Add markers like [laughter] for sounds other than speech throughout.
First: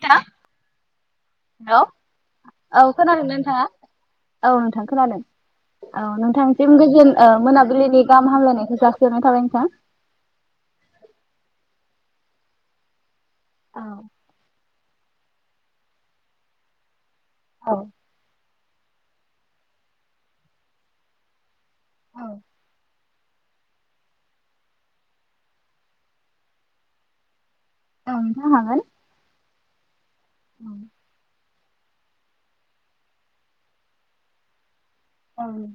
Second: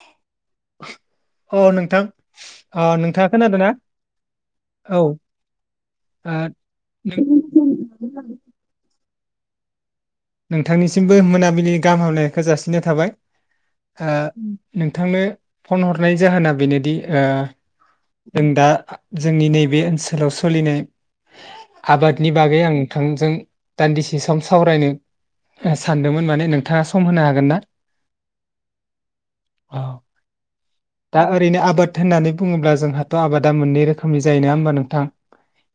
[unintelligible] अ हेल नोंथां औ खोनादों ना नोंथाङा औ नोंथां खोनादों औ नोंथांसिम गोजोन नों मोनाबिलिनि गाहाम हामलायनायखौ जासि हरनाय थलेंफा नोंथांनिसिमबो मोनाबिलिनि गाहाम हामलायनायखौ जासिनाय थाबाय औ ओ नो थांनो फन हरनाय जाहोना बेनोदि ओ। औ जों दा जोंनि नैबे ओनसोलाव सोलिनाय औ आबादनि बागै आं नोंथांजों दान्दिसे सम सावरायनो सानदोंमोन माने नोंथाङा सम होनो हागोन ना औ [unintelligible] औ दा ओरैनो आ बाद होननानै बुङोब्ला जोंहाथ आबादा मोननै रोखोमनि जायो नोङा होमबा नों ओं [inaudible]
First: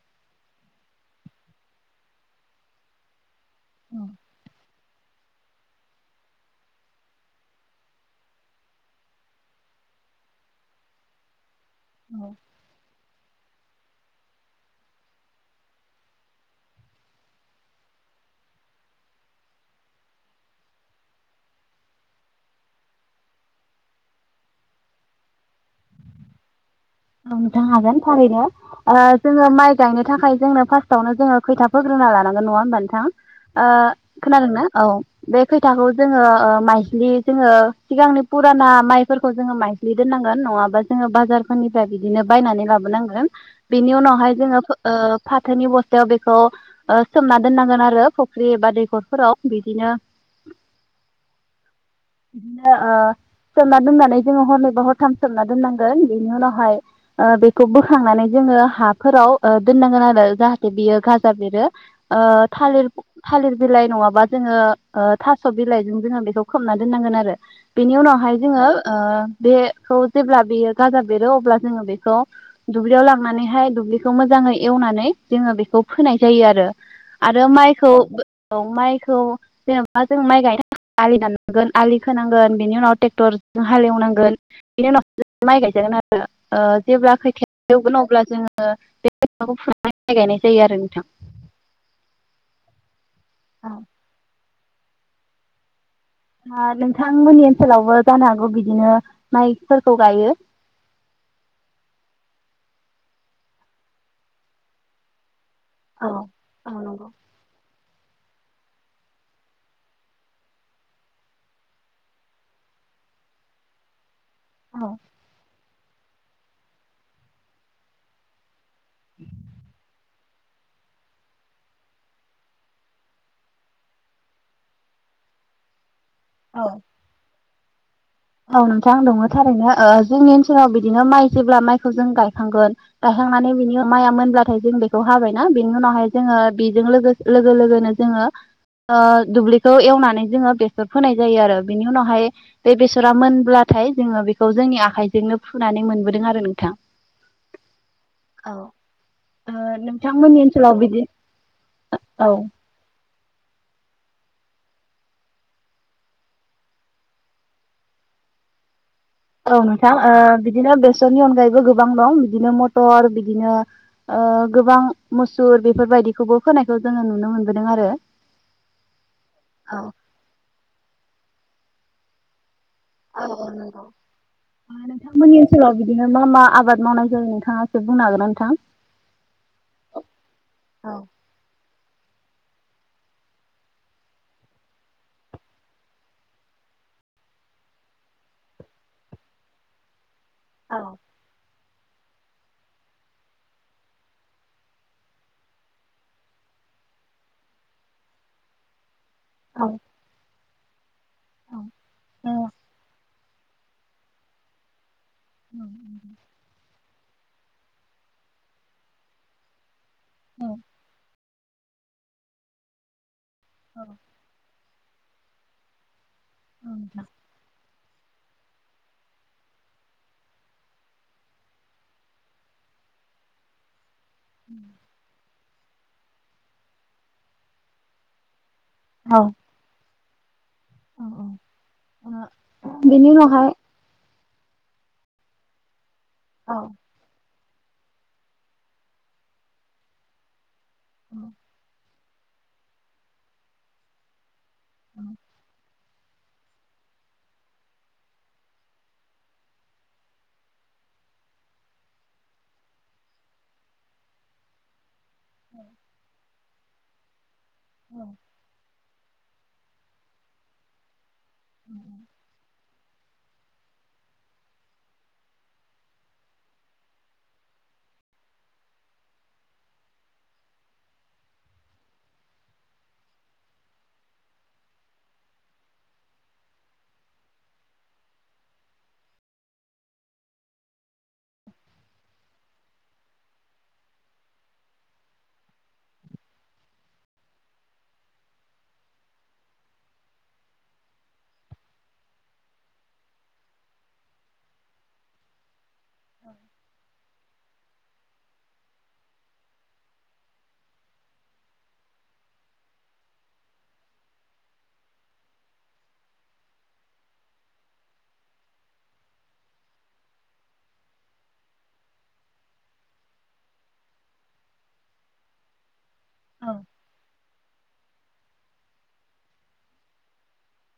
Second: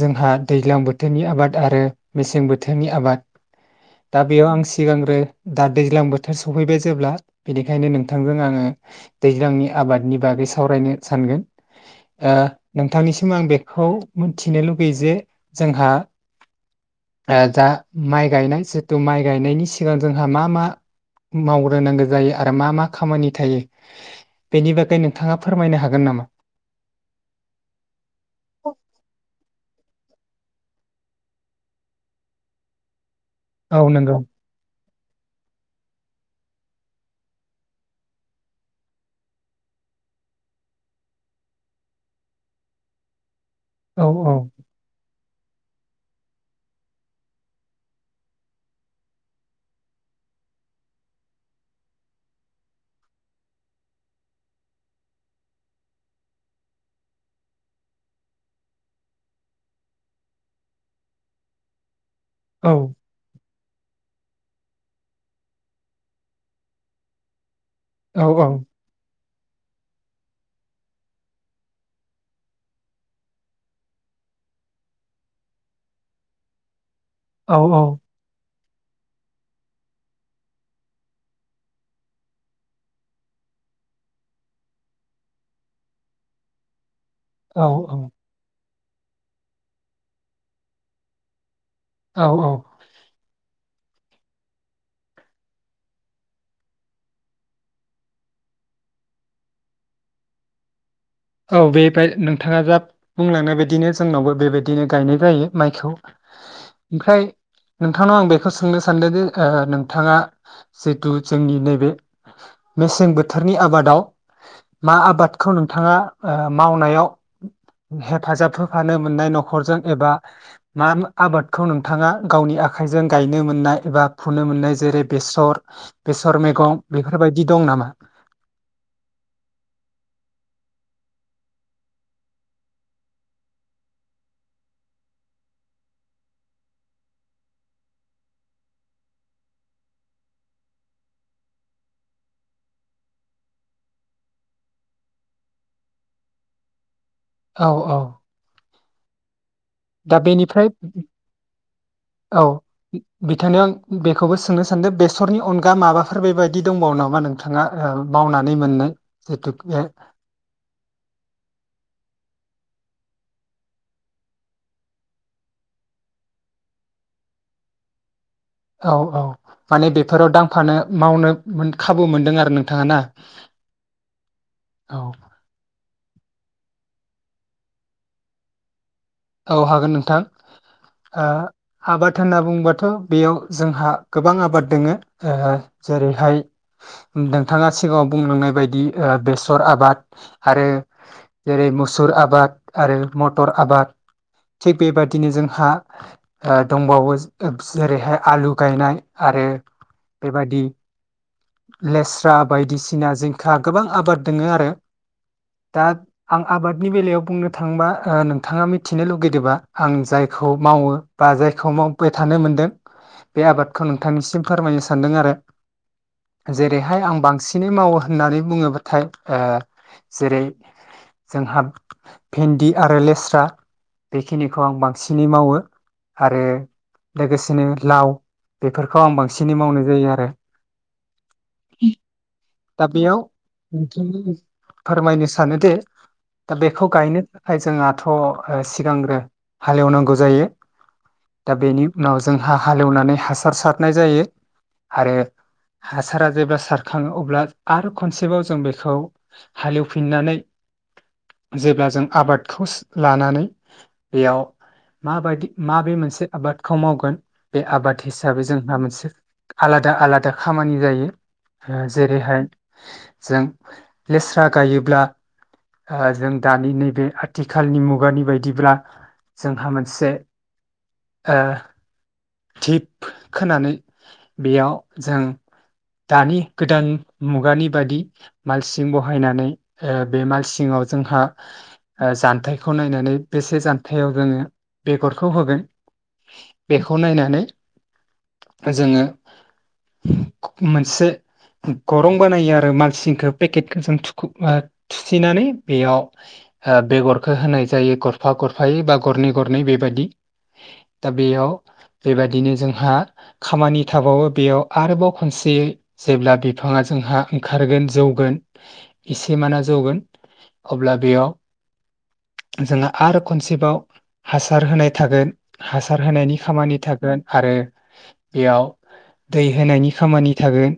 जोंहा दैज्लां बोथोरनि आबाद आरो मेसें बोथोरनि आबाद दा बेयाव आं सिगांग्रो दा दैज्लां बोथोर सफैबाय जेब्ला बेनिखायनो नोंथांजों आङो दैज्लांनि आबादनि बागै सा सावरायनो सानगोन औ ओ नोंथांनि सिम आं बेखौ मोनथिनो लुगैयो जे जोंहा ओ दा माइ गायनाय जिथु माइ गायनायनि सिगां जोंहा मा मा मावग्रोनांगौ जायो आरो मा मा खामानि थायो बेनि बागै नों थाङा फोरमायनो हागोन नामा? नोंथां हागोन थारैनो ओ जोङो माइ गायनो थाखाय जोंनो फार्स्टआवनो जोङो खैथा फोग्रोना लानांगोन नङा होमबा नोंथां ओ औ नंगौ खोनादोंना औ बे खैथाखौ जोङो ओ माइस्लि जोङो सिगांनि पुराना माइफोरखौ जोङो माइस्लि दोननांगोन नङाबा जोङो बाजारफोरनि फ्राय बिदिनो बायनानै लाबोनांगोन बेनि औ उनावहाय जोङो फो ओ फाथोनि बस्थायाव बेखौ ओ सोमना दोननांगोन आरो फुख्रि बा दैखरफोराव बिदिनो बिदिनो ओ सोमना दोननानै जोङो हरनैबा हरथाम सोमना दोननांगोन बेनि उनाव हाय ओ बेखौ बोखांनानै जोङो हाफोराव ओ दोननांगोन आरो जाहाथे बियो गाजा बेरो। ओ औ थालिर थालिर बिलाइ नङाबा जोङो ओ थास बिलाइजों जोङो बेखौ खोबना दोननांगोन आरो। बेनि औ उनावहाय औ जोङो ओ बेखौ जेब्ला बियो गाजा बेरो अ ब्ला जोङो बेखौ दुब्लियाव लांनानैहाय दुब्लिखौ मोजाङै एवनानै जोङो बेखौ फोनाय जायो आरो। आरो औ माइखौ औ माइखौ जेनेबा जों माइ गायनो थाखाय आलि दाननांगोन आलि खोनांगोन बेनि उनाव ट्रेक्टरजों हालेवनांगोन बिनि उनाव जों माइ गायजागोन आरो ओ जेब्ला औ खैथाया जौगोन अब्ला जोङो [inaudible] बे [inaudible] फुनानै माइ गायनाय जायो आरो नोंथां औ औ औ औ दा नोंथांमोननि ओनसोलावबो जानो हागौ बिदिनो माइफोरखौ गायो औ बेबाय नोंथाङा जा बुंलांनाय बायदिनो जोंनावबो बेबायदिनो गायनाय जायो माइखौ औ नंगौ। ओमफ्राय नोंथांनाव आं बेखौ सोंनो सानदोंदि ओ नोंथाङा जिथु जोंनि नैबे मेसें बोथोरनि आबादाव औ मा आबादखौ नों थाङा ओ मावनायाव हेफाजाब हो फानो मोननाय न'खरजों एबा मा आबादखौ नोंथाङा गावनि आखाइजों गायनो मोननाय एबा फुनो मोननाय जेरै बेसर बेसर औ मैगं बेफोरबाय दि दं नामा? औ नोंथां दङो थारैनो ओ जोंनि ओनसोलाव बिदिनो माइ जेब्ला माइखौ जों गायखांगोन गायखांनानै बिनि माइआ मोनब्लाथाय जों बेखौ हाबायना बेनि उनावहाय जोङो बेजों लोगोस लोगो लोगोनो जोङो ओ दुब्लिखौ एवनानै जोङो बेसर फोनाय जायो आरो। बेनि उनावहाय बे बेस सरा मोनब्लाथाय जोङो बेखौ जोंनि आखाइजोंनो फुनानै मोनबोदों आरो नोंथां। औ औ ओ दा नोंथांमोननि बेनिफ्राय ओनसोलाव बिदि औ बिथांनियाव आं बेखौबो सोंनो सानदो, बेसरनि अनगा माबाफोर बे बायदि दंबावो नामा नोंथाङा ओ मावनानै मोननाय? जिथु औ बे नोंथां ओ बिदिनो बेसरनि अनगायैबो गोबां दं। दिनो मथर बिदिनो ओ गोबां मुसुर बेफोरबायदिखौबो होनोनायखौ जोङो नुनो मोनबोदों आरो। औ औ माने बेफोराव दांफानो मावनो मोन खाबु मोनदों आरो नों ओ औ नोंथां ओनसोलाव बिदिनो मा मा आबाद मावनाय जायो नोंथाङा एसे बुंनो हागोन नोंथां? औ हागोन नोंथां औ ओ आबाद होनना बुंबाथ' बेयाव जोंहा गोबां आबाद दोङो। ओ जेरैहाय उम नोंथाङा सिगाङाव बुंलांनाय बायदि ओ बेसर आबाद आरो औ जेरै मुसुर आबाद आरो मटर आबाद थिग बेबादिनो जोंहा ओ दंबावो [unintelligible] जेरैहाय आलु गायनाय आरो बेबाय दि लेस्रा औ बायदिसिना जिं खा गोबां आबाद दोङो आरो। ओं नि बेलायाव बुंनो थाङोबा ओ नोंथाङा मिथिनो लुगैदोबा आं जायखौ मावो बा जायखौ मावबाय थानो मोनदों बे आबादखौ नोंथांनिसिम फोरमायनो सा सान्दों आरो। जेरैहाय आं बांसिनै मावो होननानै बुङोबाथाय ओ जेरै जोंहा भेन्दि आरो लेस्रा बेखिनिखौ आं बांसिनै मावो। आरो लोगोसेनो लाव बेफोरखौ आं बांसिनै मावनाय जायो आरो। [inaudible] औ औ ओ दा बेयाव फोरमायनो सानो दे दा बेखौ गायनो जोंहाथ' सिगांग्रो हालेवनांगौ जायो। दा बेनि उनाव जोंहा हालेवनानै हासार सारनाय जायो। आरो। हासारा जेब्ला सारखाङो अब्ला। आरो खनसेबाव जों बेखौ हालेवफिननानै जेब्ला जों आबादखौ लानानै बेयाव माबायदि माबे मोनसे आबाद। खौ मावगोन। बे आबाद हिसाबै जोंहा मोनसे आलादा आलादा खामानि जायो। ओ जेरैहाय जों लेस्रा गायोब्ला ओ जों दानि नैबे आथिखालनि मुगानि बायदिब्ला जोंहा मोनसे ओ दिप खोनानै बेयाव जों दानि गोदान मुगानि बायदि मालसिं बहायनानै ओ बे मालसिङाव जोंहा ओ जान्थाइखौ नायनानै बेसे जान्थायाव जोङो बेगरखौ होगोन बेखौ नायनानै जोङो मोनसे ग'रं बानायो आरो मालसिंखौ पेकेटखौ जों [unintelligible] थुसिनानै बेयाव ओ बेगर। खो होनाय जायो गरफा गरफायै बा गरनै गरनैयै बेबादि दा बेयाव बेबादिनो जोंहा खामानि थाबावो बेयाव आरोबाव खनसेयै जेब्ला [unintelligible] जोंहा ओंखारगोन जौगोन खिसुमाना जौगोन अब्ला बेयाव जोंहा आरो मोनसेबाव हासार होननाय थागोन। हासार होनायनि औ खामानि थागोन आरो बेयाव दै होनायनि खामानि थागोन।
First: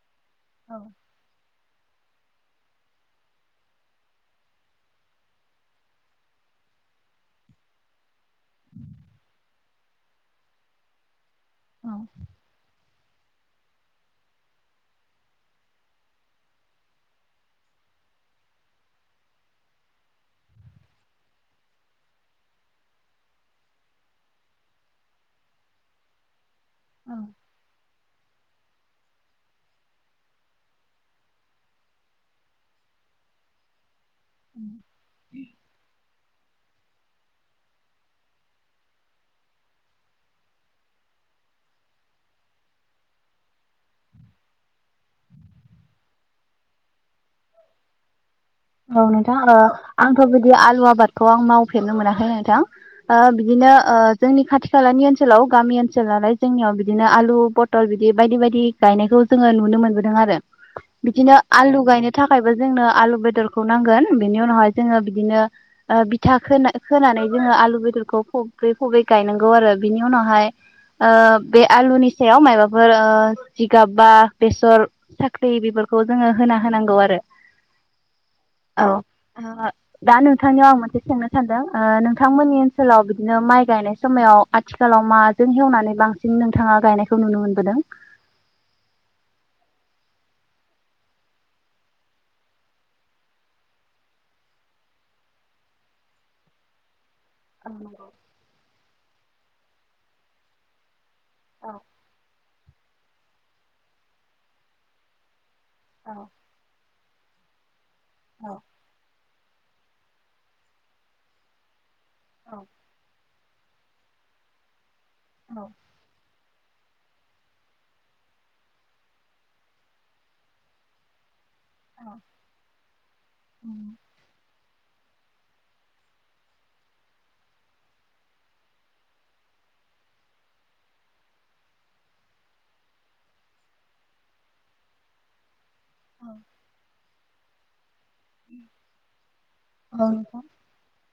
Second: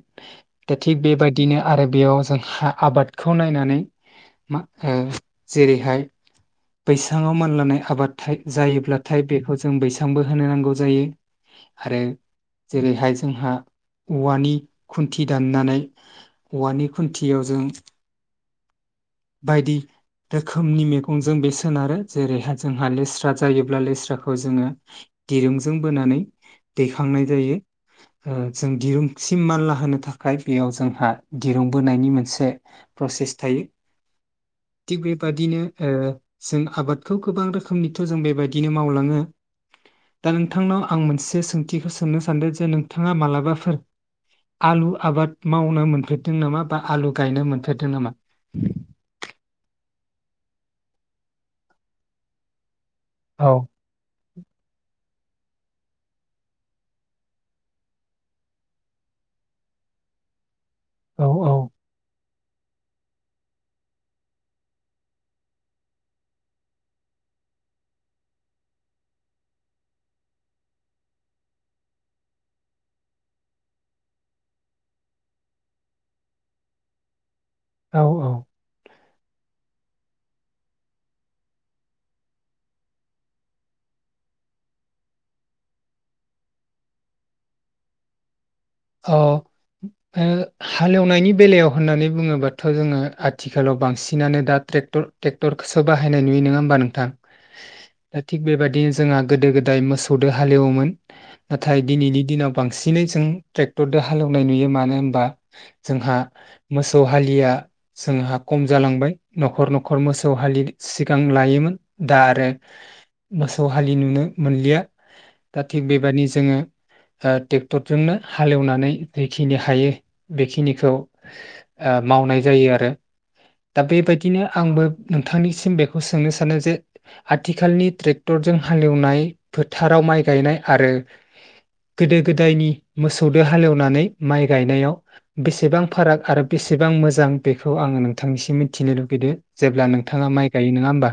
दा औ थिग बेबायदिनो आरो बेयाव जों आबादखौ नायनानै [unintelligible] जेरैहाय बैसाङाव मानलानाय आबाद जायोब्लाथाय बेखौ जों बैसांबो होनो नांगौ जायो। आरो औ जेरैहाय जोंहा औवानि खुन्थि दाननानै औवानि खुन्थियाव जों बायदि रोखोमनि मैगंजों बे सोनारो जेरैहाय जोंहा लेस्रा जायोब्ला लेस्राखौ जोङो दिरुंजों बोनानै दैखांनाय जायो ओ जों दिरुंसिम मानला होनो था खाय बेयाव जोंहा दिरुंबोनायनि मोनसे प्रसेस थायो। थिग बेबादिनो ओ जों आबादखौ गोबां रोखोमनिथ' जों बेबायदिनो मावलाङो। दा नोंथांनाव आं मोनसे सोंथिखौ सोंनो सानदों जे नोंथाङा मालाबाफोर आलु आबाद मावनो मोनफेरदों नामा बा आलु गायनो मोनफेरदों नामा? औ नोंथां ओ आंथ' बिदि आलु आबादखौ आं मावफेरनो मोनाखै नोंथां। ओ औ बिदिनो ओ जोंनि खाथि खालानि ओनसोल लाव गामि ओनसोल नालाय जोंनियाव बिदिनो आलु पटल बिदि बायदि बायदि गायनायखौ जोङो नुनो मोनबोदों आरो औ बिदिनो आलु गायनो था खायबो जोंनो आलु बेदर खौ नांगोन बेनि उनावहाय जोङो बिदिनो ओ बिथा खोना-खोनानै जोङो आलु बेदरखौ फबै फबै गायनांगौ आरो बिनि उनावहाय ओ बे आलुनि सायाव माबाफोर ओ जिगाब बा बेसर साख्रि बेफोरखौ जोङो होना होनांगौ आरो औ औ औ दा नोंथांनियाव आं मोनसे सोंनो सानदों ओ नोंथांमोननि ओनसोलाव बिदिनो माइ गायनाय समायाव आथिखालाव माजों एवनानै बांसिन नोंथाङा गायनायखौ नुनो मोनबोदों? अ ओ हालेवनायनि बेलायाव होननानै बुङोबाथ' जोङो आथिखालाव बांसिनानो दा ट्रेकटर टेक्टरखौसो बाहायनाय नुयो नङा होमबा नोंथां? दा थिग बेबादि जोंहा गोदो गोदाय मोसौदो हालेवोमोन नाथाय दिनैनि दिनाव बांसिनै जों ट्रेक्टरदो हालेवनाय नुयो । मानो होनबा जोंहा मोसा हालिया जोंहा खम जालांबाय न'खर न'खर मोसौ हलि सिगां लायोमोन। दा आरो मोसौ हालि नुनो मोनलिया। दा थिग बेबायदि जोङो ओ टेक्टरजोंनो हालेवनानै जेखिनि हायो बेखिनिखौ ओ मावनाय जायो आरो। दा बेबायदिनो आंबो नोंथांनिसिम बेखौ सोंनो सानो जे आथिखालनि ट्रेक्टरजों हालेवनाय फोथाराव माइ गायनाय आरो गोदो गोदायनि मोसौदो हालेवनानै माइ गायनायाव बेसेबां फाराग आरो बेसेबां मोजां बेखौ आङो नों नोंथांनिसिम मिथिनो लुगैदो जेब्ला नोंथाङा माइ गायो नोङा होमबा?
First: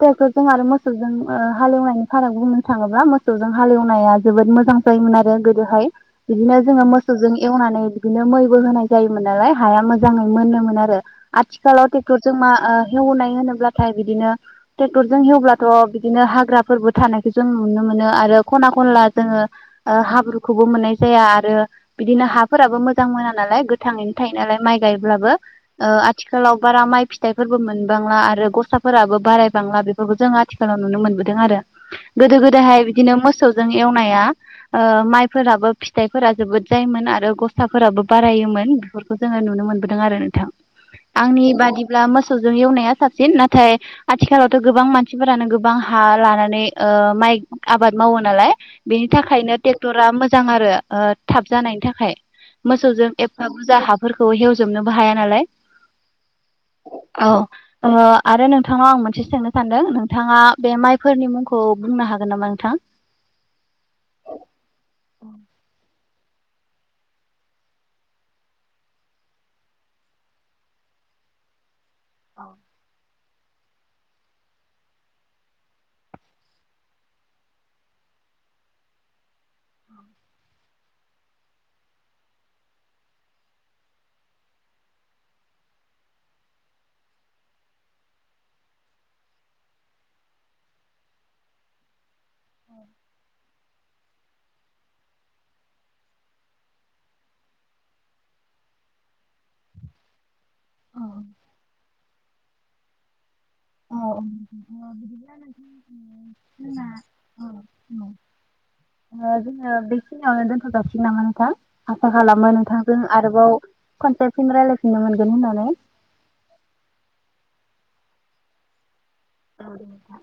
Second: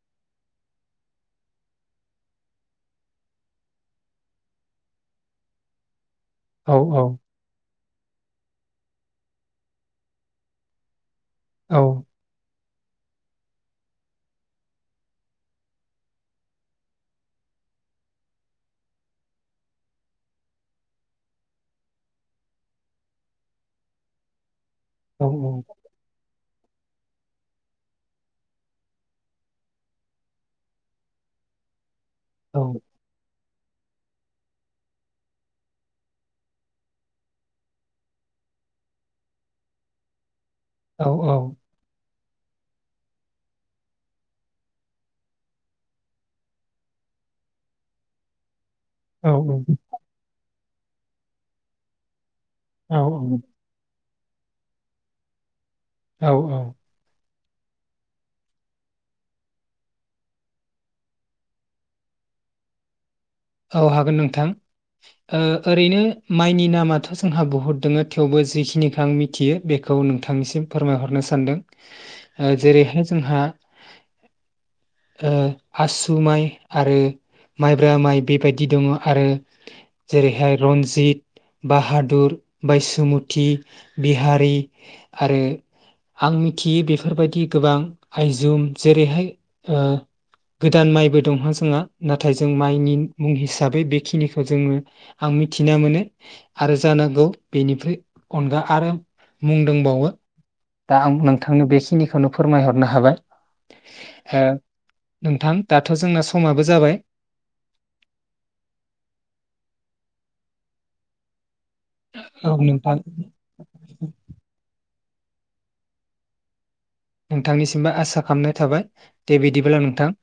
टेक्टरजों आरो मोसौजों ओ हालेवनायनि फाराग बुंनो थाङोब्ला मोसौजों हालेवनाया जोबोद मोजां जायोमोन आरो गोदो हाय। बिदिनो औ जोङो मोसौजों एवनानै बिदिनो मैबो होनाय जायोमोन नालाय हाया मोजाङै मोनोमोन आरो। औ आथिखालाव टे एवनाय होनो ब्लाथाय बिदिनो ट्रेक्टरजों एवब्लाथ' बिदिनो हाग्रा फोरबो थानायखौ जों नुनो मोनो आरो खना खनला जोङो ओ हाब्रु खौबो मोननाय जाया आरो बिदिनो हा फोराबो मोजां मोना नालाय गोथाङैनो थायो नालाय माइ औ जायोब्लाबो ओ आथि हेल' बारा माइ फिथाइ फोरबो मोनबांला आरो गसा फोराबो बाराय बांला बेफोरखौ जों आथिखालाव नुनो मोनबोदों आरो। गोदो औ गोदाय हाय बिदिनो मोसौ जों एवनाया ओ माइ फोराबो फिथाइ फोरा जोबोद जायोमोन आरो गसा फोराबो बारायोमोन बेफोरखौ जोङो नुनो मोनबोदों आरो नोंथां। औ औ। बिदिब्ला मोसौजों एवनाया साबसिन नाथाय आथि खालावथ' गोबां मानसि फोरानो गोबां हा लानानै माइ आबाद मावो नालाय बेनि थाखायनो ट्रेक्टरा मोजां आरो। ओ थाब जानायनि थाखाय। मोसौजों औ एफा बुरजा हाब फोरखौ एव जोबनोबो हाया नालाय। औ औ। औ ओ आरो नोंथानाव आं मोनसे सोंनो सानदों नोंथाङा बे माइ फोरनि मुंखौ बुंनो हागोन नामा नोंथां? औ हागोन नोंथां ओ ओरैनो माइनि नामाथ' जोंहा बुहुद दङ थेवबो जिखि निखौ आं मिथियो बेखौ नोंथांनि सिम फोरमाय हरनो सानदों। जेरैहाय जोंहा ओ आसु माइ आरो माइब्रा माइ बेबायदि दङ आरो जेरैहाय रन्जित' बाहादुर, बायसुमुति, बिहारि आरो आं मिथियै बेफोर बायदि गोबां आइजुम जेरैहाय ओ गोदान माइबो दं जोंहा। नाथाय जों माइनि हिसाबै बेखिनिखौ जोङो आं मिथिना मोनो आरो जानां गौ बेनिफ्राय अनगा आरो मुं दंबावो। दा आं नोंथांनो बेखिनिखौ खौनो फोरमाय हरनो हाबाय। अ ओ बिदि नोंथां दाथ' जोंना समाबो जाबाय [inaudible] ओम ओम। ओनजोङो बेखिनि यावनो दोनथ' जासिगोन नामा नोंथां? आसा खालामो औ नोंथां नोंथांजों आरोबाव खनसे फिन रायलाय नो मोनगोन होननानै। नोंथांनि सिमबो आसा खालामनाय थाबाय। औ दे नोंथां।